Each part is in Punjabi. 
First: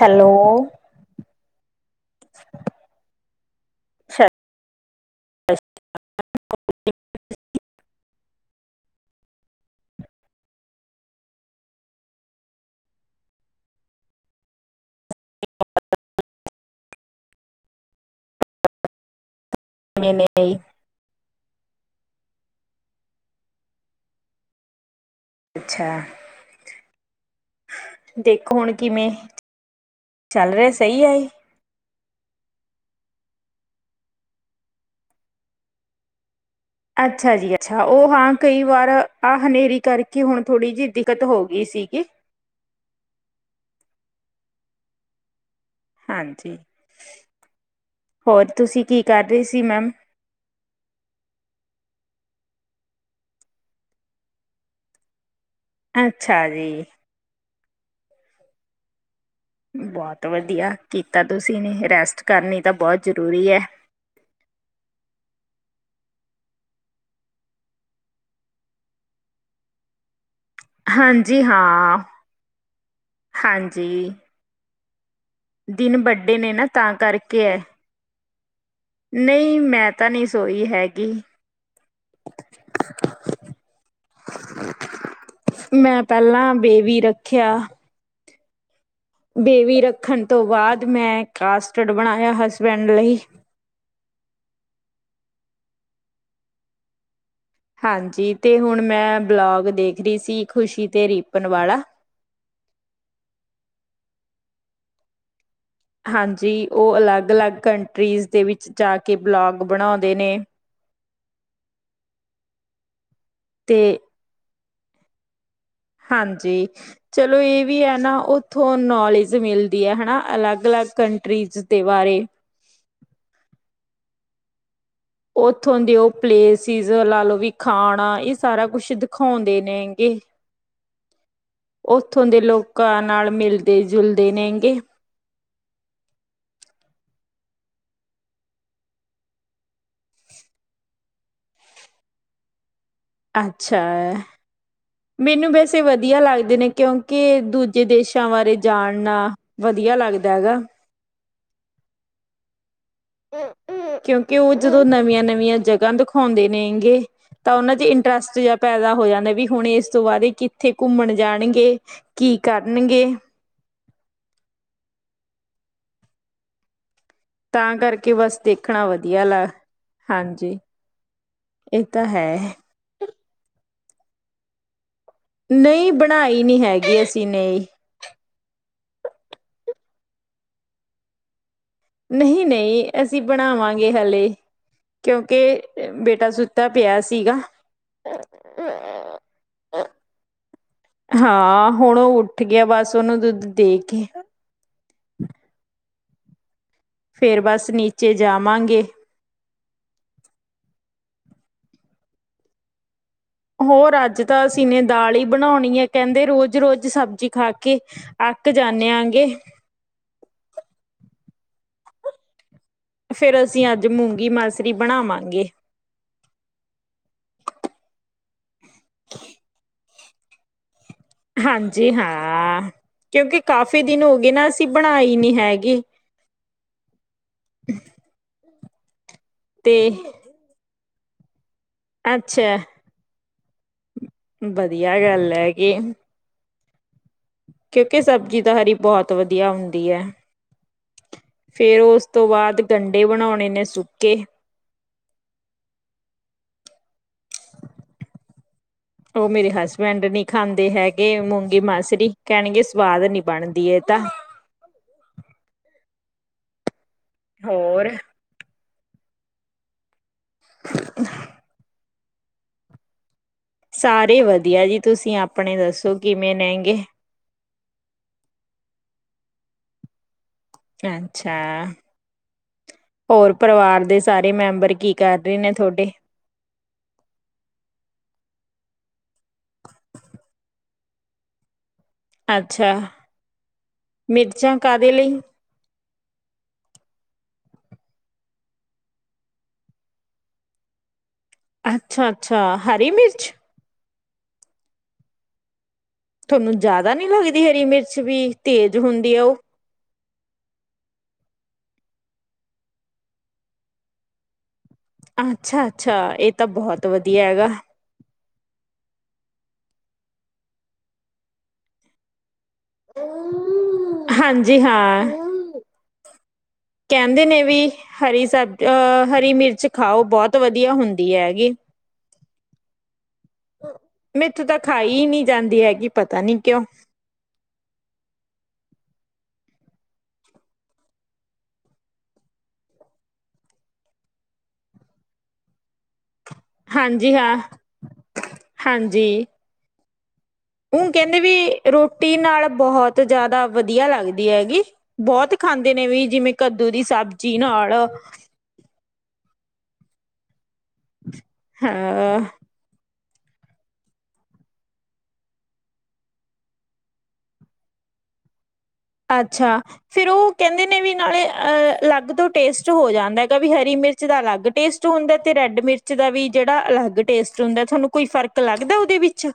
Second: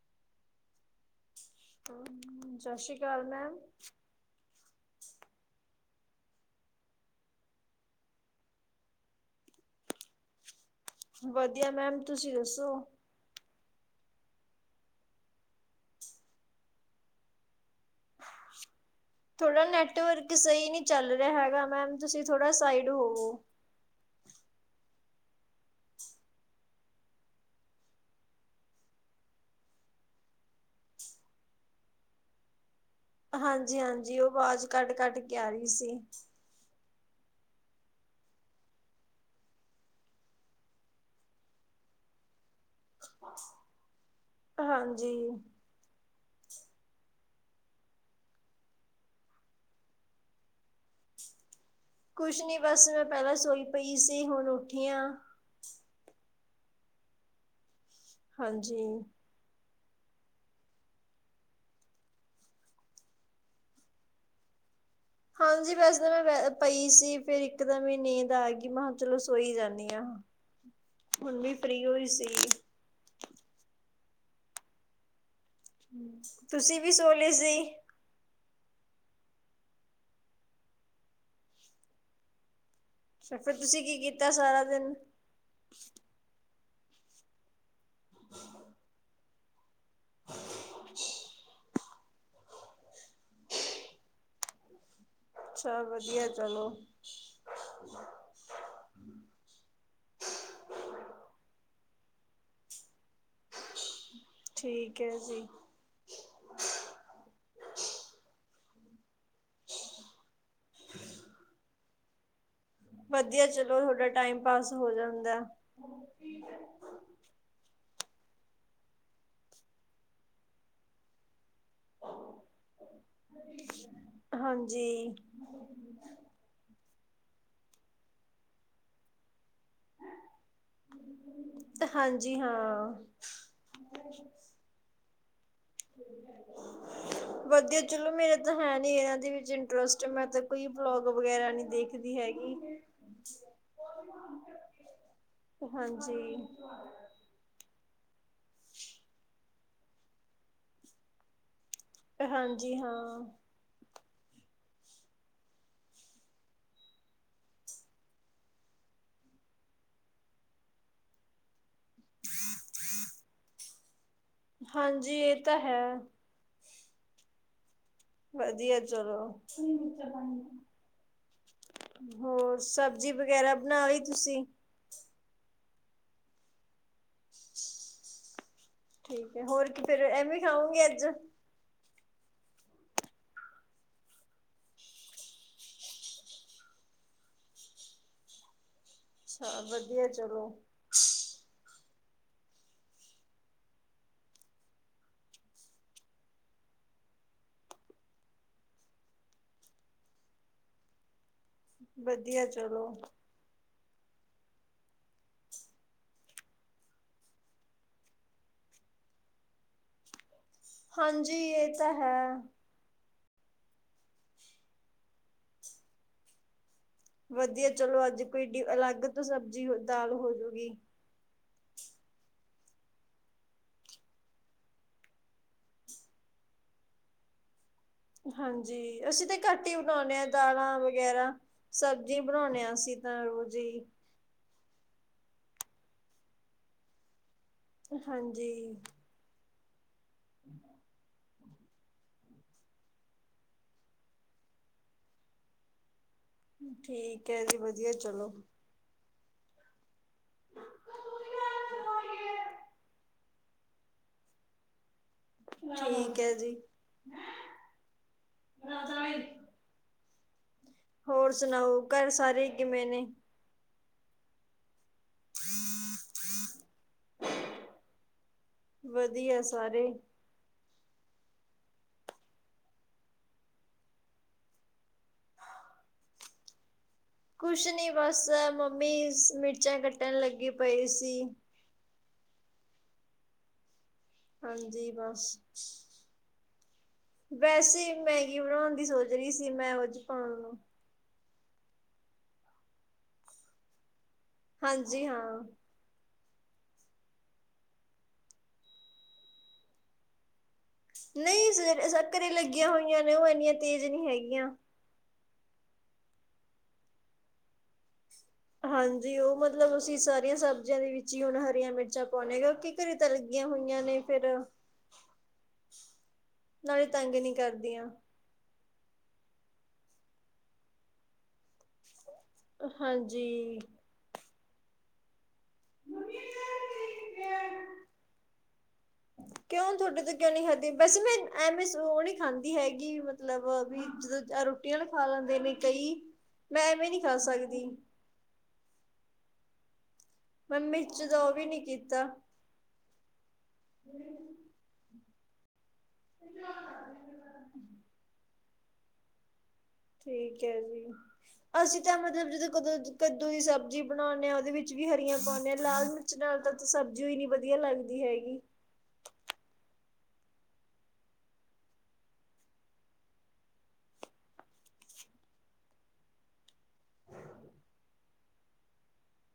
ਹੈਲੋ ਸਤਿ ਸ਼੍ਰੀ [inaudible] [unintelligible] ਵਧੀਆ ਮੈਮ ਤੁਸੀਂ ਦੱਸੋ। ਥੋੜ੍ਹਾ ਨੇ ਨੈਟਵਰਕ ਸਹੀ ਨਹੀਂ ਚੱਲ ਰਿਹਾ ਹੈਗਾ। ਮੈਮ ਤੁਸੀਂ ਥੋੜਾ ਸਾਈਡ ਹੋਵੋ। ਅੱਛਾ ਦੇਖੋ ਹੁਣ ਕਿਵੇਂ, ਚੱਲ ਰਿਹਾ ਸਹੀ ਆ ਇਹ? ਹਾਂਜੀ, ਹਾਂਜੀ ਉਹ ਆਵਾਜ਼ ਕੱਟ- ਕੱਟ ਕੇ ਆ ਰਹੀ ਸੀ। ਅੱਛਾ ਜੀ ਅੱਛਾ ਉਹ ਹਾਂ ਕਈ ਵਾਰ ਆਹ ਹਨੇਰੀ ਕਰਕੇ ਹੁਣ ਥੋੜ੍ਹੀ ਜਿਹੀ ਦਿੱਕਤ ਹੋ ਗਈ ਸੀਗੀ। ਹਾਂਜੀ ਹਾਂਜੀ ਹੋਰ ਤੁਸੀਂ ਕੀ ਕਰ ਰਹੇ ਸੀ ਮੈਮ ਕੁਛ ਨੀ ਬਸ ਮੈਂ ਪਹਿਲਾਂ ਸੋਈ ਪਈ ਸੀ ਹੁਣ ਉੱਠੀਆਂ ਅੱਛਾ ਜੀ ਹਾਂਜੀ ਬਹੁਤ ਵਧੀਆ ਕੀਤਾ ਤੁਸੀਂ ਨੇ ਰੈਸਟ ਕਰਨੀ ਤਾਂ ਬਹੁਤ ਜ਼ਰੂਰੀ ਹੈ ਹਾਂਜੀ ਵੈਸੇ ਤਾਂ ਮੈਂ ਪਈ ਸੀ ਫਿਰ ਇੱਕ ਦਮ ਹੀ ਨੀਂਦ ਆ ਗਈ ਮੈਂ ਕਿਹਾ ਚਲੋ ਸੋਈ ਜਾਂਦੀ ਹਾਂ ਹੁਣ ਹਾਂਜੀ ਵੀ ਫ੍ਰਰੀ ਹਾਂ ਹੋਈ ਸੀ ਹਾਂਜੀ ਦਿਨ ਵੱਡੇ ਨੇ ਨਾ ਤੁਸੀਂ ਵੀ ਤਾਂ ਸੋ ਲਏ ਕਰਕੇ ਸੀ ਐ ਨਹੀਂ ਮੈਂ ਤਾਂ ਨਹੀਂ ਸੋਈ ਹੈਗੀ ਫਿਰ ਤੁਸੀਂ ਕੀ ਕੀਤਾ ਸਾਰਾ ਦਿਨ ਵੀ ਰੱਖਿਆ ਬੇਬੀ ਰੱਖਣ ਤੋਂ ਬਾਅਦ ਮੈਂ ਕਾਸਟਰਡ ਬਣਾਇਆ ਹਸਬੈਂਡ ਲਈ ਅੱਛਾ ਵਧੀਆ ਚਲੋ ਹਾਂਜੀ ਤੇ ਹੁਣ ਮੈਂ ਬਲੋਗ ਦੇਖ ਰਹੀ ਸੀ ਖ਼ੁਸ਼ੀ ਤੇ ਰੀਪਨ ਵਾਲਾ ਠੀਕ ਹੈ ਜੀ ਹਾਂਜੀ ਉਹ ਅਲੱਗ ਅਲੱਗ ਕੰਟਰੀਜ਼ ਦੇ ਵਿੱਚ ਵਿੱਚ ਜਾ ਕੇ ਬਲੋਗ ਬਣਾਉਂਦੇ ਨੇ ਵਧੀਆ ਚਲੋ ਤੇ ਤੁਹਾਡਾ ਟਾਈਮ ਪਾਸ ਹੋ ਜਾਂਦਾ ਹਾਂਜੀ ਚਲੋ ਇਹ ਵੀ ਹੈ ਨਾ ਉੱਥੋਂ ਨੌਲੇਜ ਮਿਲਦੀ ਹੈ ਨਾ ਅਲੱਗ ਅਲੱਗ ਕੰਟਰੀਜ਼ ਦੇ ਬਾਰੇ ਹਾਂਜੀ ਉੱਥੋਂ ਦੇ ਉਹ ਪਲੇਸ ਲਾ ਲਓ ਵੀ ਖਾਣਾ ਇਹ ਸਾਰਾ ਕੁਛ ਦਿਖਾਉਂ ਦੇ ਨੇਗੇ ਉੱਥੋਂ ਹਾਂਜੀ ਦੇ ਲੋਕਾਂ ਹਾਂ ਨਾਲ ਮਿਲਦੇ ਜੁਲਦੇ ਨੇਗੇ ਵਧੀਆ ਚਲੋ ਮੇਰੇ ਤਾਂ ਹੈ ਨੀ ਇਹਨਾਂ ਦੇ ਵਿੱਚ ਇੰਟਰਸਟ ਮੈਂ ਤਾਂ ਕੋਈ ਵਲੋਗ ਵਗੈਰਾ ਨਹੀਂ ਦੇਖਦੀ ਹੈਗੀ ਅੱਛਾ ਮੈਨੂੰ ਵੈਸੇ ਵਧੀਆ ਹਾਂਜੀ ਲੱਗਦੇ ਨੇ ਕਿਉਂਕਿ ਦੂਜ ਜੇ ਦੇਸ਼ਾਂ ਬਾਰੇ ਜਾਣਨਾ ਵਧੀਆ ਲੱਗਦਾ ਹੈਗਾ ਹਾਂਜੀ ਹਾਂ ਕਿਉਂਕਿ ਉਹ ਜਦੋਂ ਨਵੀਆਂ ਨਵੀਆਂ ਜਗ੍ਹਾ ਦਿਖਾਉਂਦੇ ਨੇਗੇ ਤਾਂ ਉਹਨਾਂ ਚ ਇੰਟਰਸਟ ਜਿਹਾ ਪੈਦਾ ਹੋ ਜਾਂਦਾ ਵੀ ਹੁਣ ਇਸ ਤੋਂ ਬਾਅਦ ਇਹ ਕਿੱਥੇ ਘੁੰਮਣ ਜਾਣਗੇ ਕੀ ਕਰਨਗੇ ਹਾਂਜੀ ਇਹ ਤਾਂ ਹੈ ਤਾਂ ਕਰਕੇ ਬਸ ਵਧੀਆ ਦੇਖਣਾ ਚਲੋ ਲ ਹਾਂਜੀ ਇਹ ਤਾਂ ਹੈ ਹੋਰ ਸਬਜ਼ੀ ਵਗੈਰਾ ਬਣਾ ਲਈ ਤੁਸੀਂ ਨਹੀਂ ਬਣਾਈ ਨੀ ਹੈਗੀ ਅਸੀਂ ਨੇ ਠੀਕ ਹੈ ਹੋਰ ਕੀ ਫੇਰ ਐਵੇਂ ਖਾਂਗਓਗੇ ਅੱਜ, ਨਹੀਂ ਨਹੀਂ ਅਸੀਂ ਬਣਾਵਾਂਗੇ ਹਲੇੇ ਕਿਉਂਕਿ ਬੇਟਾ ਸੁਤਾ ਪਿਆ ਸੀਗਾ। ਅੱਛਾ ਵਧੀਆ ਚਲੋ, ਹਾਂ ਹੁਣ ਉਹ ਉੱਠ ਗਿਆ ਬਸ ਉਹਨੂੰ ਦੁੱਧ ਦੇ ਕੇ,, ਫਿਰ ਬਸ ਨੀਚੇ ਜਾਵਾਂਗੇ। ਵਧੀਆ ਚਲੋ, ਹੋਰ ਅੱਜ ਤਾਂ ਅਸੀਂ ਨੇ ਦਾਲ ਹੀ ਬਣਾਉਣੀ ਹੈ ਕਹਿੰਦੇ ਰੋਜ਼ ਰੋਜ਼ ਸਬਜ਼ੀ ਖਾ ਕੇ ਅੱਕ ਜਾਨੇ ਆਂ ਗੇ। ਹਾਂਜੀ ਇਹ ਤਾਂ ਹੈ। ਫਿਰ ਅਸੀਂ ਅੱਜ ਮੂੰਗੀ ਮਰਸਰੀ ਬਣਾਵਾਂਗੇ। ਵਧੀਆ ਚਲੋ ਅੱਜ ਕੋਈ, ਅਲੱਗ ਤੋਂ ਸਬਜ਼ੀ ਹੋ ਦਾਲ ਹੋਜੂਗੀ। ਹਾਂਜੀ ਹਾਂ ਕਿਉਂਕਿ ਕਾਫੀ ਦਿਨ ਹੋ ਗਏ ਨਾ ਅਸੀਂ ਬਣਾਈ ਨਹੀਂ ਹੈਗੀ। ਹੂੰ, ਹਾਂਜੀ, ਅਸੀਂ ਤੇ ਘੱਟ ਹੀ ਬਣਾਉਦੇ ਹਾਂ ਦਾਲਾਂ, ਵਗੈਰਾ ਸਬਜ਼ੀ ਅੱਛਾ ਬਣਾਉਣੇ ਅਸੀ ਤਾਂ ਰੋਜ਼ ਜੀ, ਵਧੀਆ ਗੱਲ ਐ ਗੀ, ਕਿਉਂਕਿ ਸਬਜ਼ੀ ਦਾ ਹਰੀ ਬਹੁਤ ਵਧੀਆ ਹੁੰਦੀ ਦੀਆ ਹੂੰ, ਫੇਰ ਉਸ ਤੋਂ ਬਾਅਦ ਗੰਢੇ ਬਣਾਉਣੇ ਨੇ ਸੁੱਕੇ ਠੀਕ ਹੈ ਜੀ ਵਧੀਆ ਚਲੋ। ਉਹ ਮੇਰੇ ਹਸਬੈਂਡ ਨੀ ਖਾਂਦੇ ਹੈਗੇ ਮੂੰਗੀ ਮਾਸਰੀ ਕਹਿਣਗੇ ਸਵਾਦ ਨੀ ਬਣਦੀ ਤਾਂ ਠੀਕ ਹੈ ਜੀ, ਹੋਰ [inaudible] ਹੋਰ ਸੁਣਾਓ ਘਰ ਸਾਰੇ ਕਿਵੇਂ ਨੇ? ਸਾਰੇ ਵਧੀਆ ਜੀ, ਤੁਸੀਂ ਆਪਣੇ ਦੱਸੋ ਕਿਵੇਂ ਨੇ? ਵਧੀਆ ਸਾਰੇ, ਅੱਛਾ ਹੋਰ ਪਰਿਵਾਰ ਦੇ ਸਾਰੇ ਮੈਂਬਰ ਕੀ ਕਰ ਰਹੇ ਨੇ ਤੁਹਾਡੇ ਕੁਛ ਨੀ ਬਸ ਮੰਮੀ ਮਿਰਚਾਂ ਕੱਟਣ ਲੱਗੀ ਪਈ ਸੀ। ਅੱਛਾ, ਮਿਰਚਾਂ ਹਾਂਜੀ ਕਾਹਦੇ ਲਈ? ਬਸ। ਵੈਸੇ ਮੈਗੀ ਬਣਾਉਣ ਦੀ ਸੋਚ ਰਹੀ ਸੀ ਮੈਂ ਔਚ ਪਾਣ ਨੂੰ ਅੱਛਾ-ਅੱਛਾ, ਹਰੀ ਮਿਰਚ? ਹਾਂਜੀ ਹਾਂ ਤੁਹਾਨੂੰ ਜ਼ਿਆਦਾ ਨਹੀਂ ਲੱਗਦੀ ਹਰੀ ਮਿਰਚ ਵੀ ਤੇਜ਼ ਹੁੰਦੀ ਆ ਉਹ ਨਹੀਂ ਘਰੇ ਲੱਗੀਆਂ ਹੋਈਆਂ ਨੇ ਉਹ ਇੰਨੀਆਂ ਤੇਜ਼ ਨਹੀਂ ਹੈਗੀਆਂ ਅੱਛਾ ਅੱਛਾ ਇਹ ਤਾਂ ਬਹੁਤ ਵਧੀਆ ਹੈਗਾ ਹਾਂਜੀ ਉਹ ਮਤਲਬ ਅਸੀਂ ਸਾਰੀਆਂ ਸਬਜ਼ੀਆਂ ਦੇ ਵਿੱਚ ਹੀ ਹੁਣ ਹਰੀਆਂ ਮਿਰਚਾਂ ਪਾਉਣੇ ਹੇਗੇ ਹਾਂਜੀ ਹਾਂ ਨਾਲੇ ਤੰਗ ਕਹਿੰਦੇ ਨਹੀਂ ਨੇ ਵੀ ਕਰਦੀਆਂ ਹਰੀ ਸਬ ਅਹ ਹਰੀ ਮਿਰਚ ਖਾਓ ਬਹੁਤ ਵਧੀਆ ਹੁੰਦੀ ਹੈਗੀ ਹਾਂਜੀ ਮੈਂ ਉੱਥੇ ਤਾਂ ਖਾਈ ਹੀ ਨੀ ਜਾਂਦੀ ਹੈਗੀ ਪਤਾ ਨੀ ਕਿਉਂ ਕਿਉਂ ਤੁਹਾਡੇ ਤੋਂ ਕਿਉਂ ਨਹੀਂ ਖਾਧੀ ਵੈਸੇ ਮੈਂ ਐਵੇਂ ਉਹ ਨਹੀਂ ਖਾਂਦੀ ਹੈਗੀ ਮਤਲਬ ਵੀ ਜਦੋਂ ਰੋਟੀਆਂ ਖਾ ਲੈਂਦੇ ਨੇ ਕਈ ਮੈਂ ਐਵੇਂ ਨਹੀਂ ਹਾਂਜੀ ਖਾ ਹਾਂ ਸਕਦੀ ਹਾਂਜੀ ਮੈਂ ਉਹ ਮਿਰਚ ਕਹਿੰਦੇ ਦਾ ਵੀ ਨਹੀਂ ਕੀਤਾ ਰੋਟੀ ਨਾਲ ਬਹੁਤ ਜ਼ਿਆਦਾ ਵਧੀਆ ਲੱਗਦੀ ਹੈਗੀ ਬਹੁਤ ਖਾਂਦੀ ਕਦੇ ਨੇ ਵੀ ਜਿਵੇਂ ਕੱਦੂ ਦੀ ਸਬਜ਼ੀ ਨਾਲ ਠੀਕ ਅਸੀਂ ਤਾਂ ਹਾਂ ਮਤਲਬ ਜਦੋਂ ਕਦੋਂ ਕੱਦੂ ਦੀ ਸਬਜ਼ੀ ਬਣਾਉਂਦੇ ਹਾਂ ਉਹਦੇ ਵਿੱਚ ਵੀ ਹਰੀਆਂ ਪਾਉਂਦੇ ਹਾਂ ਲਾਲ ਮਿਰਚ ਨਾਲ ਤਾਂ ਸਬਜ਼ੀ ਈ ਨੀ ਵਧੀਆ ਲੱਗਦੀ ਹੈਗੀ ਅੱਛਾ ਫਿਰ ਉਹ ਕਹਿੰਦੇ ਨੇ ਵੀ ਨਾਲੇ ਅਲੱਗ ਤੋਂ ਟੇਸਟ ਹੋ ਜਾਂਦਾ ਹੈਗਾ ਵੀ ਹਰੀ ਮਿਰਚ ਦਾ ਅਲੱਗ ਟੇਸਟ ਹੁੰਦਾ ਤੇ ਰੈਡ ਮਿਰਚ ਦਾ ਵੀ ਜਿਹੜਾ ਅਲੱਗ ਟੇਸਟ ਹੁੰਦਾ ਤੁਹਾਨੂੰ ਕੋਈ ਫ਼ਰਕ ਲੱਗਦਾ ਉਹਦੇ ਵਿੱਚ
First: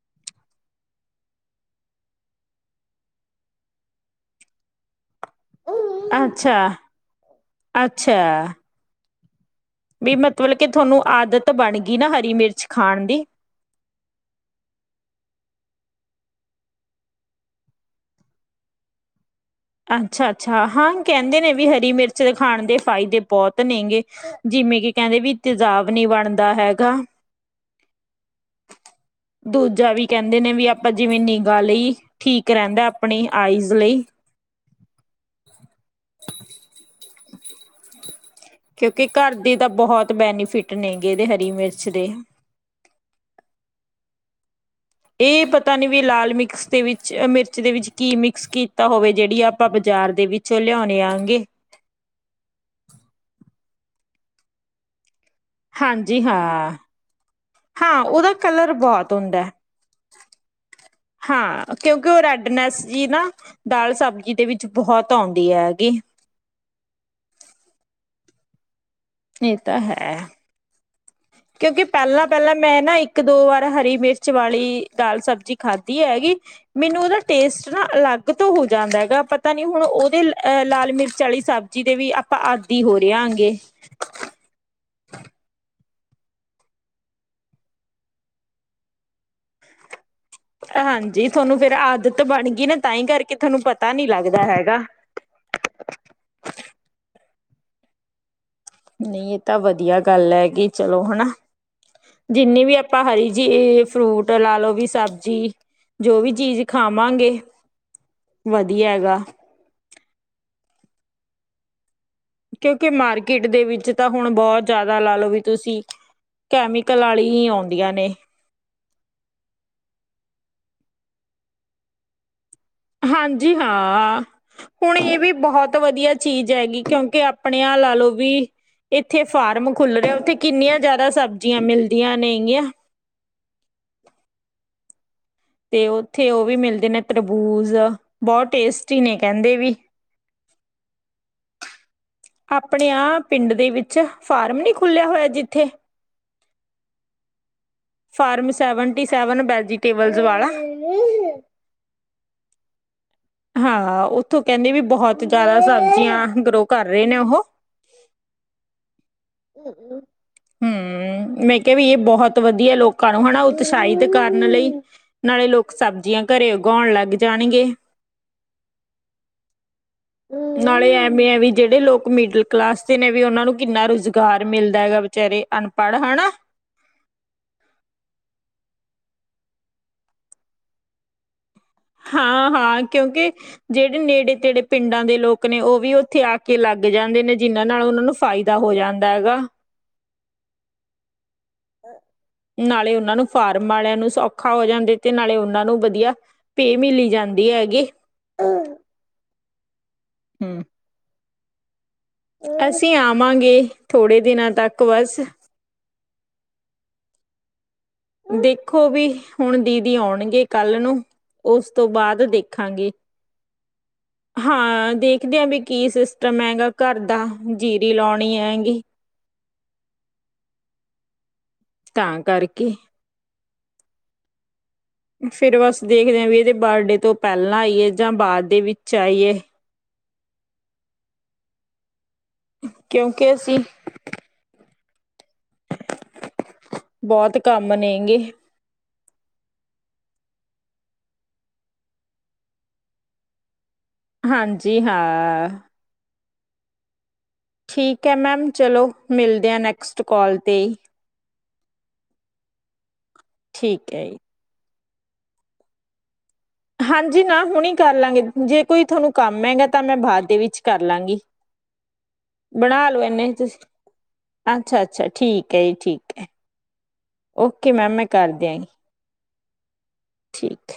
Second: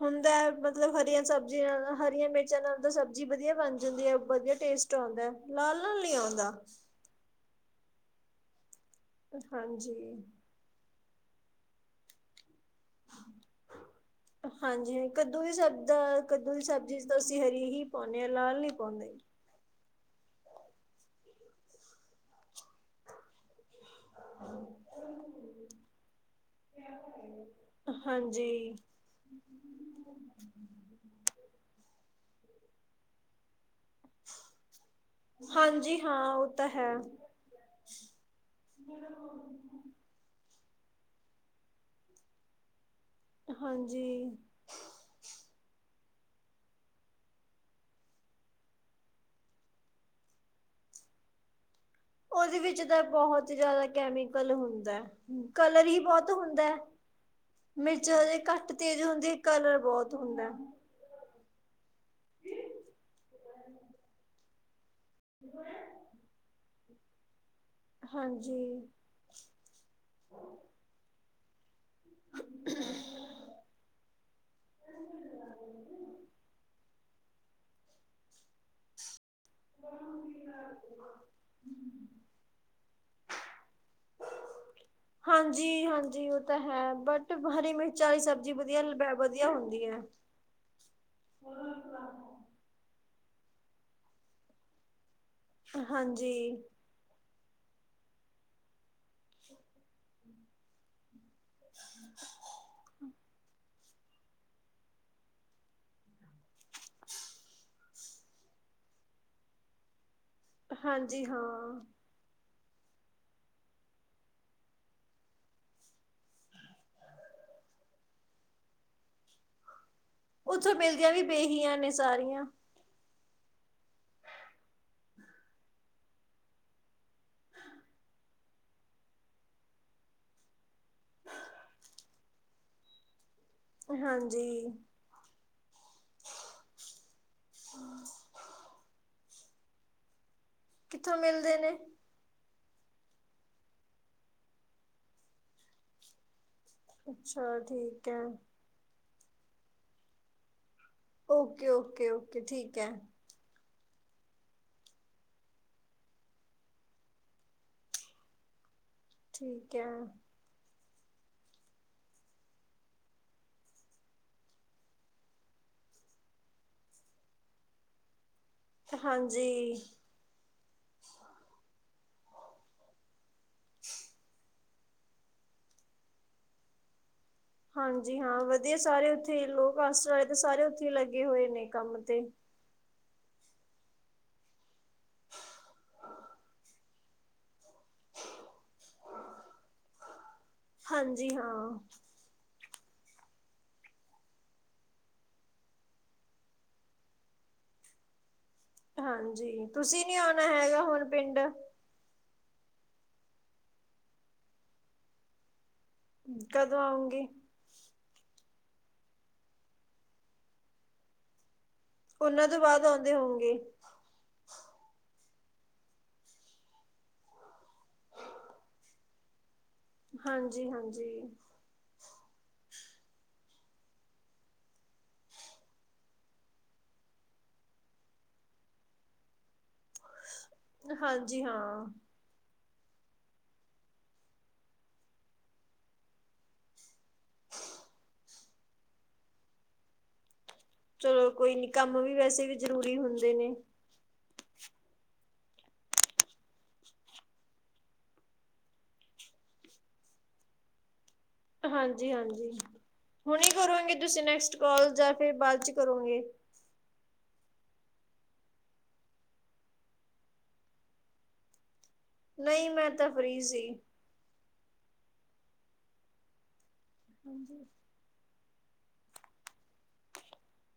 ਹੁੰਦਾ ਮਤਲਬ ਹਰੀਆਂ ਸਬਜ਼ੀਆਂ ਨਾਲ ਹਰੀਆਂ ਮਿਰਚਾਂ ਨਾਲ ਤਾਂ ਸਬਜ਼ੀ ਵਧੀਆ ਬਣ ਜਾਂਦੀ ਹੈ ਵਧੀਆ ਟੇਸਟ ਆਉਂਦਾ ਲਾਲ ਨਹੀਂ ਆਉਂਦਾ ਅੱਛਾ ਅੱਛਾ ਹਾਂਜੀ। ਵੀ ਮਤਲਬ ਕਿ ਤੁਹਾਨੂੰ ਆਦਤ ਬਣ ਗਈ ਨਾ ਹਰੀ ਮਿਰਚ ਖਾਣ ਦੀ। ਹਾਂਜੀ ਕੱਦੋਂ ਵੀ ਸਬਜ਼ੀ ਕੱਦੂ ਦੀ ਸਬਜ਼ੀ ਚ ਤਾਂ ਅਸੀਂ ਹਰੀ ਹੀ ਪਾਉਂਦੇ ਹਾਂ ਲਾਲ ਨਹੀਂ ਪਾਉਂਦੇ ਅੱਛਾ ਅੱਛਾ ਹਾਂ ਕਹਿੰਦੇ ਨੇ ਵੀ ਹਰੀ ਮਿਰਚ ਖਾਣ ਦੇ ਫਾਇਦੇ ਬਹੁਤ ਨੇ ਗੇ ਜਿਵੇਂ ਕਿ ਕਹਿੰਦੇ ਵੀ ਤੇਜਾਬ ਨੀ ਬਣਦਾ ਹੈਗਾ ਹਾਂਜੀ ਦੂਜਾ ਵੀ ਕਹਿੰਦੇ ਨੇ ਵੀ ਆਪਾਂ ਜਿਵੇਂ ਨਿਗਾ ਲਈ ਠੀਕ ਰਹਿੰਦਾ ਆਪਣੀ ਆਈਜ਼ ਬ ਲਈ [unintelligible] ਹਾਂਜੀ ਹਾਂ ਉਹ ਤਾਂ ਹੈ ਕਿਉਂਕਿ ਘਰ ਦੀ ਤਾਂ ਬਹੁਤ ਬੈਨੀਫਿਟ ਟ ਨਗੇ ਦੇ ਹਰੀ ਮਿਰਚ ਦੇ ਹਾਂਜੀ ਇਹ ਪਤਾ ਨੀ ਵੀ ਲਾਲ ਮਿਕਸ ਦੇ ਵਿੱਚ ਮਿਰਚ ਦੇ ਵਿੱਚ ਕੀ ਮਿਕਸ ਕੀਤਾ ਹੋਵੇ ਜਿਹੜੀ ਆਪਾਂ ਬਾਜ਼ਾਰ ਦੇ ਵਿੱਚ ਲਿਆਉਣੇ ਹੇਗੇ ਉਹਦੇ ਵਿੱਚ ਤਾਂ ਬਹੁਤ ਜਿਆਦਾ ਕੈਮੀਕਲ ਹੁੰਦਾ ਕਲਰ ਹੀ ਹਾਂਜੀ ਬਹੁਤ ਹੁੰਦਾ ਹਾਂ। ਹਾਂ ਮਿਰਚ ਉਹਦਾ ਹਜੇ ਘੱਟ ਕਲਰ ਤੇਜ਼ ਬਹੁਤ ਹੁੰਦੀ ਹੁੰਦਾ ਹੈ ਕਲਰ ਬਹੁਤ ਹੁੰਦਾ ਹੈ ਹਾਂ ਕਿਉਂਕਿ ਉਹ ਰੈਡਨੈਸ ਜੀ ਨਾ ਦਾਲ ਸਬਜ਼ੀ ਦੇ ਵਿੱਚ ਬਹੁਤ ਆਉਂਦੀ ਹੈ ਹੈਗੀ ਹਾਂਜੀ ਇਹ ਤਾਂ ਹੈ ਕਿਉਂਕਿ ਪਹਿਲਾਂ ਪਹਿਲਾਂ ਮੈਂ ਨਾ ਇੱਕ ਦੋ ਵਾਰ ਹਰੀ ਮਿਰਚ ਵਾਲੀ ਦਾਲ ਸਬਜ਼ੀ ਖਾਧੀ ਹੈਗੀ ਮੈਨੂੰ ਉਹਦਾ ਟੇਸਟ ਨਾ ਅਲੱਗ ਤੋਂ ਹੋ ਜਾਂਦਾ ਹੈਗਾ ਪਤਾ ਨੀ ਹੁਣ ਉਹਦੇ ਅਹ ਲਾਲ ਮਿਰਚ ਵਾਲੀ ਸਬਜ਼ੀ ਦੇ ਵੀ ਆਪਾਂ ਆਦਿ ਹੋ ਰਹੇ ਆ ਗਏ ਜੀ ਉਹ ਤਾਂ ਹੈ, ਬਟ ਹਰੀ ਮਿਰਚ ਵਾਲੀ ਸਬਜ਼ੀ ਵਧੀਆ ਵਧੀਆ ਹੁੰਦੀ ਐ ਹਾਂਜੀ ਤੁਹਾਨੂੰ ਫੇਰ ਆਦਤ ਬਣ ਗਈ ਨਾ ਤਾਂ ਹੀ ਕਰਕੇ ਤੁਹਾਨੂੰ ਪਤਾ ਨਹੀਂ ਲੱਗਦਾ ਹੈਗਾ ਹਾਂਜੀ ਨਹੀਂ ਇਹ ਤਾਂ ਵਧੀਆ ਗੱਲ ਹੈਗੀ ਚਲੋ ਹਨਾ ਜਿੰਨੀ ਵੀ ਆਪਾਂ ਹਰੀ ਜੇ ਫਰੂਟ ਲਾ ਲਓ ਵੀ ਸਬਜ਼ੀ ਜੋ ਵੀ ਚੀਜ਼ ਖਾਵਾਂਗੇ ਵਧੀਆ ਗਾ ਹਾਂਜੀ ਹਾਂ ਕਿਉਂਕਿ ਮਾਰਕੀਟ ਦੇ ਵਿੱਚ ਤਾਂ ਹੁਣ ਬਹੁਤ ਜ਼ਿਆਦਾ ਲਾ ਲਓ ਵੀ ਤੁਸੀਂ ਕੈਮੀਕਲ ਆਲੀ ਹੀ ਆਉਂਦੀਆਂ ਨੇ ਉੱਥੋਂ ਮਿਲਦੀਆਂ ਵੀ ਬੇਹੀਆਂ ਨੇ ਸਾਰੀਆਂ ਹਾਂਜੀ ਹਾਂ ਹੁਣ ਇਹ ਵੀ ਬਹੁਤ ਵਧੀਆ ਚੀਜ਼ ਹੈਗੀ ਕਿਉਂਕਿ ਆਪਣੇ ਆਪ ਲਾ ਲਓ ਵੀ ਇੱਥੇ ਫਾਰਮ ਖੁੱਲ ਰਿਹਾ ਉੱਥੇ ਕਿੰਨੀਆਂ ਜ਼ਿਆਦਾ ਸਬਜ਼ੀਆਂ ਮਿਲਦੀਆਂ ਨੇਗੀਆਂ ਹਾਂਜੀ ਤੇ ਉੱਥੇ ਉਹ ਵੀ ਮਿਲਦੇ ਨੇ ਤਰਬੂਜ਼ ਬਹੁਤ ਟੇਸਟੀ ਨੇ ਕਹਿੰਦੇ ਵੀ ਕਿੱਥੋਂ ਮਿਲਦੇ ਨੇ ਆਪਣੇ ਆ ਪਿੰਡ ਦੇ ਵਿੱਚ ਫਾਰਮ ਨੀ ਖੁੱਲਿਆ ਹੋਇਆ ਜਿੱਥੇ ਅੱਛਾ ਠੀਕ ਹੈ form seven seven T vegetable ਵਾਲਾ ਓਕੇ ਓਕੇ ਓਕੇ ਠੀਕ ਹੈ ਹਾਂ ਉੱਥੋਂ ਕਹਿੰਦੇ ਵੀ ਬਹੁਤ ਜਿਆਦਾ ਸਬਜ਼ੀਆਂ ਗਰੋ ਕਰ ਰਹੇ ਨੇ ਉਹ ਠੀਕ ਹੈ ਹੂੰ ਮੈਂ ਕਿਹਾ ਵੀ ਇਹ ਬਹੁਤ ਵਧੀਆ ਲੋਕਾਂ ਨੂੰ ਹਨਾ ਉਤਸ਼ਾਹਿਤ ਕਰਨ ਲਈ ਨਾਲੇ ਲੋਕ ਸਬਜ਼ੀਆਂ ਘਰੇ ਉਗਾਉਣ ਲੱਗ ਜਾਣਗੇ ਹਾਂਜੀ ਨਾਲੇ ਐਵੇਂ ਹੈ ਵੀ ਜਿਹੜੇ ਲੋਕ ਮਿਡਲ ਕਲਾਸ ਦੇ ਨੇ ਵੀ ਉਹਨਾਂ ਨੂੰ ਕਿੰਨਾ ਰੁਜ਼ ਗਾਰ ਮਿਲਦਾ ਹੈਗਾ ਬਚਾਰੇ ਅਨਪੜ੍ਹ ਹੈਾ ਹਾਂਜੀ ਹਾਂ ਵਧੀਆ ਸਾਰੇ ਉੱਥੇ ਲੋਕ [unintelligible] ਵਾਲੇ ਤੇ ਸਾਰੇ ਉੱਥੇ ਲੱਗੇ ਹੋਏ ਨੇ ਕੰਮ ਤੇ ਹਾਂ-ਹਾਂ ਕਿਉਂਕਿ ਜਿਹੜੇ ਨੇੜੇ ਤੇੜੇ ਪਿੰਡਾਂ ਦੇ ਲੋਕ ਨੇ ਉਹ ਵੀ ਉੱਥੇ ਆ ਕੇ ਲੱਗ ਜਾਂਦੇ ਨੇ ਜਿਹਨਾਂ ਨਾਲ ਉਹਨਾਂ ਨੂੰ ਫਾਇਦਾ ਹੋ ਜਾਂਦਾ ਹੈਗਾ ਹਾਂਜੀ ਜੀ ਹਾਂ ਨਾਲੇ ਉਹਨਾਂ ਨੂੰ ਫਾਰਮ ਵਾਲਿਆਂ ਨੂੰ ਸੌਖਾ ਹੋ ਜਾਂਦਾ ਤੇ ਨਾਲੇ ਉਹਨਾਂ ਨੂੰ ਵਧੀਆ ਪੇਅ ਮਿਲੀ ਜਾਂਦੀ ਐ ਗੀ। ਹਾਂਜੀ, ਤੁਸੀਂ ਨੀ ਆਉਣਾ ਹੈਗਾ ਹੁਣ ਪਿੰਡ ਅਸੀਂ ਆਵਾਂਗੇ ਥੋੜੇ ਦਿਨਾਂ ਤੱਕ ਬਸ ਕਦੋਂ ਆਉਂਗੇ, ਦੇਖੋ ਵੀ ਹੁਣ ਦੀਦੀ ਆਉਣਗੇ ਕੱਲ ਨੂੰ ਉਸ ਉਸ ਤੋਂ ਬਾਅਦ ਉਹਨਾਂ ਤੋਂ ਬਾਅਦ ਦੇਖਾਂਗੇ ਆਉਂਦੇ ਹੋਂਗੇ ਹਾਂ ਦੇਖ ਦੇਖਦੇ ਆ ਵੀ ਕੀ ਸਿਸਟਮ ਐ ਗਾ ਘਰ ਦਾ ਜੀਰੀ ਲਾਉਣੀ ਐ ਗੀ, ਹਾਂਜੀ-ਹਾਂਜੀ, ਤਾਂ ਕਰਕੇ ਫਿਰ ਬਸ ਦੇਖਦੇ ਆ ਵੀ ਇਹਦੇ ਬਰਡੇ ਤੋਂ ਪਹਿਲਾਂ ਆਈਏ ਜਾਂ ਬਾਅਦ ਦੇ ਵਿੱਚ ਆਈਏ। ਹਾਂਜੀ ਹਾਂ, ਕਿਉਂਕਿ ਅਸੀਂ, ਬਹੁਤ ਕੰਮ ਨੇ ਗੇ, ਚਲੋ ਕੋਈ ਨੀ ਕੰਮ ਵੀ ਵੈਸੇ ਵੀ ਜ਼ਰੂਰੀ ਹੁੰਦੇ ਨੇ, ਹਾਂਜੀ ਹਾਂ, ਠੀਕ ਹੈ, ਮੈਮ ਚਲੋ ਮਿਲਦਿਆਂ ਨੈਕਸਟ ਕਾਲ ਤੇ ਈ, ਹਾਂਜੀ-ਹਾਂਜੀ, ਹੁਣ ਠੀਕ ਕਰੋਗੇ ਹੈ ਜੀ ਤੁਸੀਂ ਨੈਕਸਟ ਕਾਲ ਜਾਂ ਫਿਰ ਬਾਅਦ ਚ ਕਰੋਂਗੇ। ਹਾਂਜੀ ਨਾ ਹੁਣ ਹੀ ਕਰ ਲਾਂਗੇ ਜੇ ਕੋਈ ਤੁਹਾਨੂੰ ਕੰਮ ਹੈਗਾ ਤਾਂ ਮੈਂ ਬਾਅਦ ਦੇ ਵਿੱਚ ਕਰ ਲਾਂਗੀ। ਨਹੀਂ ਮੈਂ ਤਾ ਫਰੀ ਸੀ। ਅੱਛਾ-ਅੱਛਾ ਠੀਕ ਹੈ, ਜੀ ਠੀਕ ਹੈ। ਹਾਂਜੀ ਓਕੇ ਮੈਮ ਮੈਂ ਕਰਦੀ, [unintelligible] ਠੀਕ,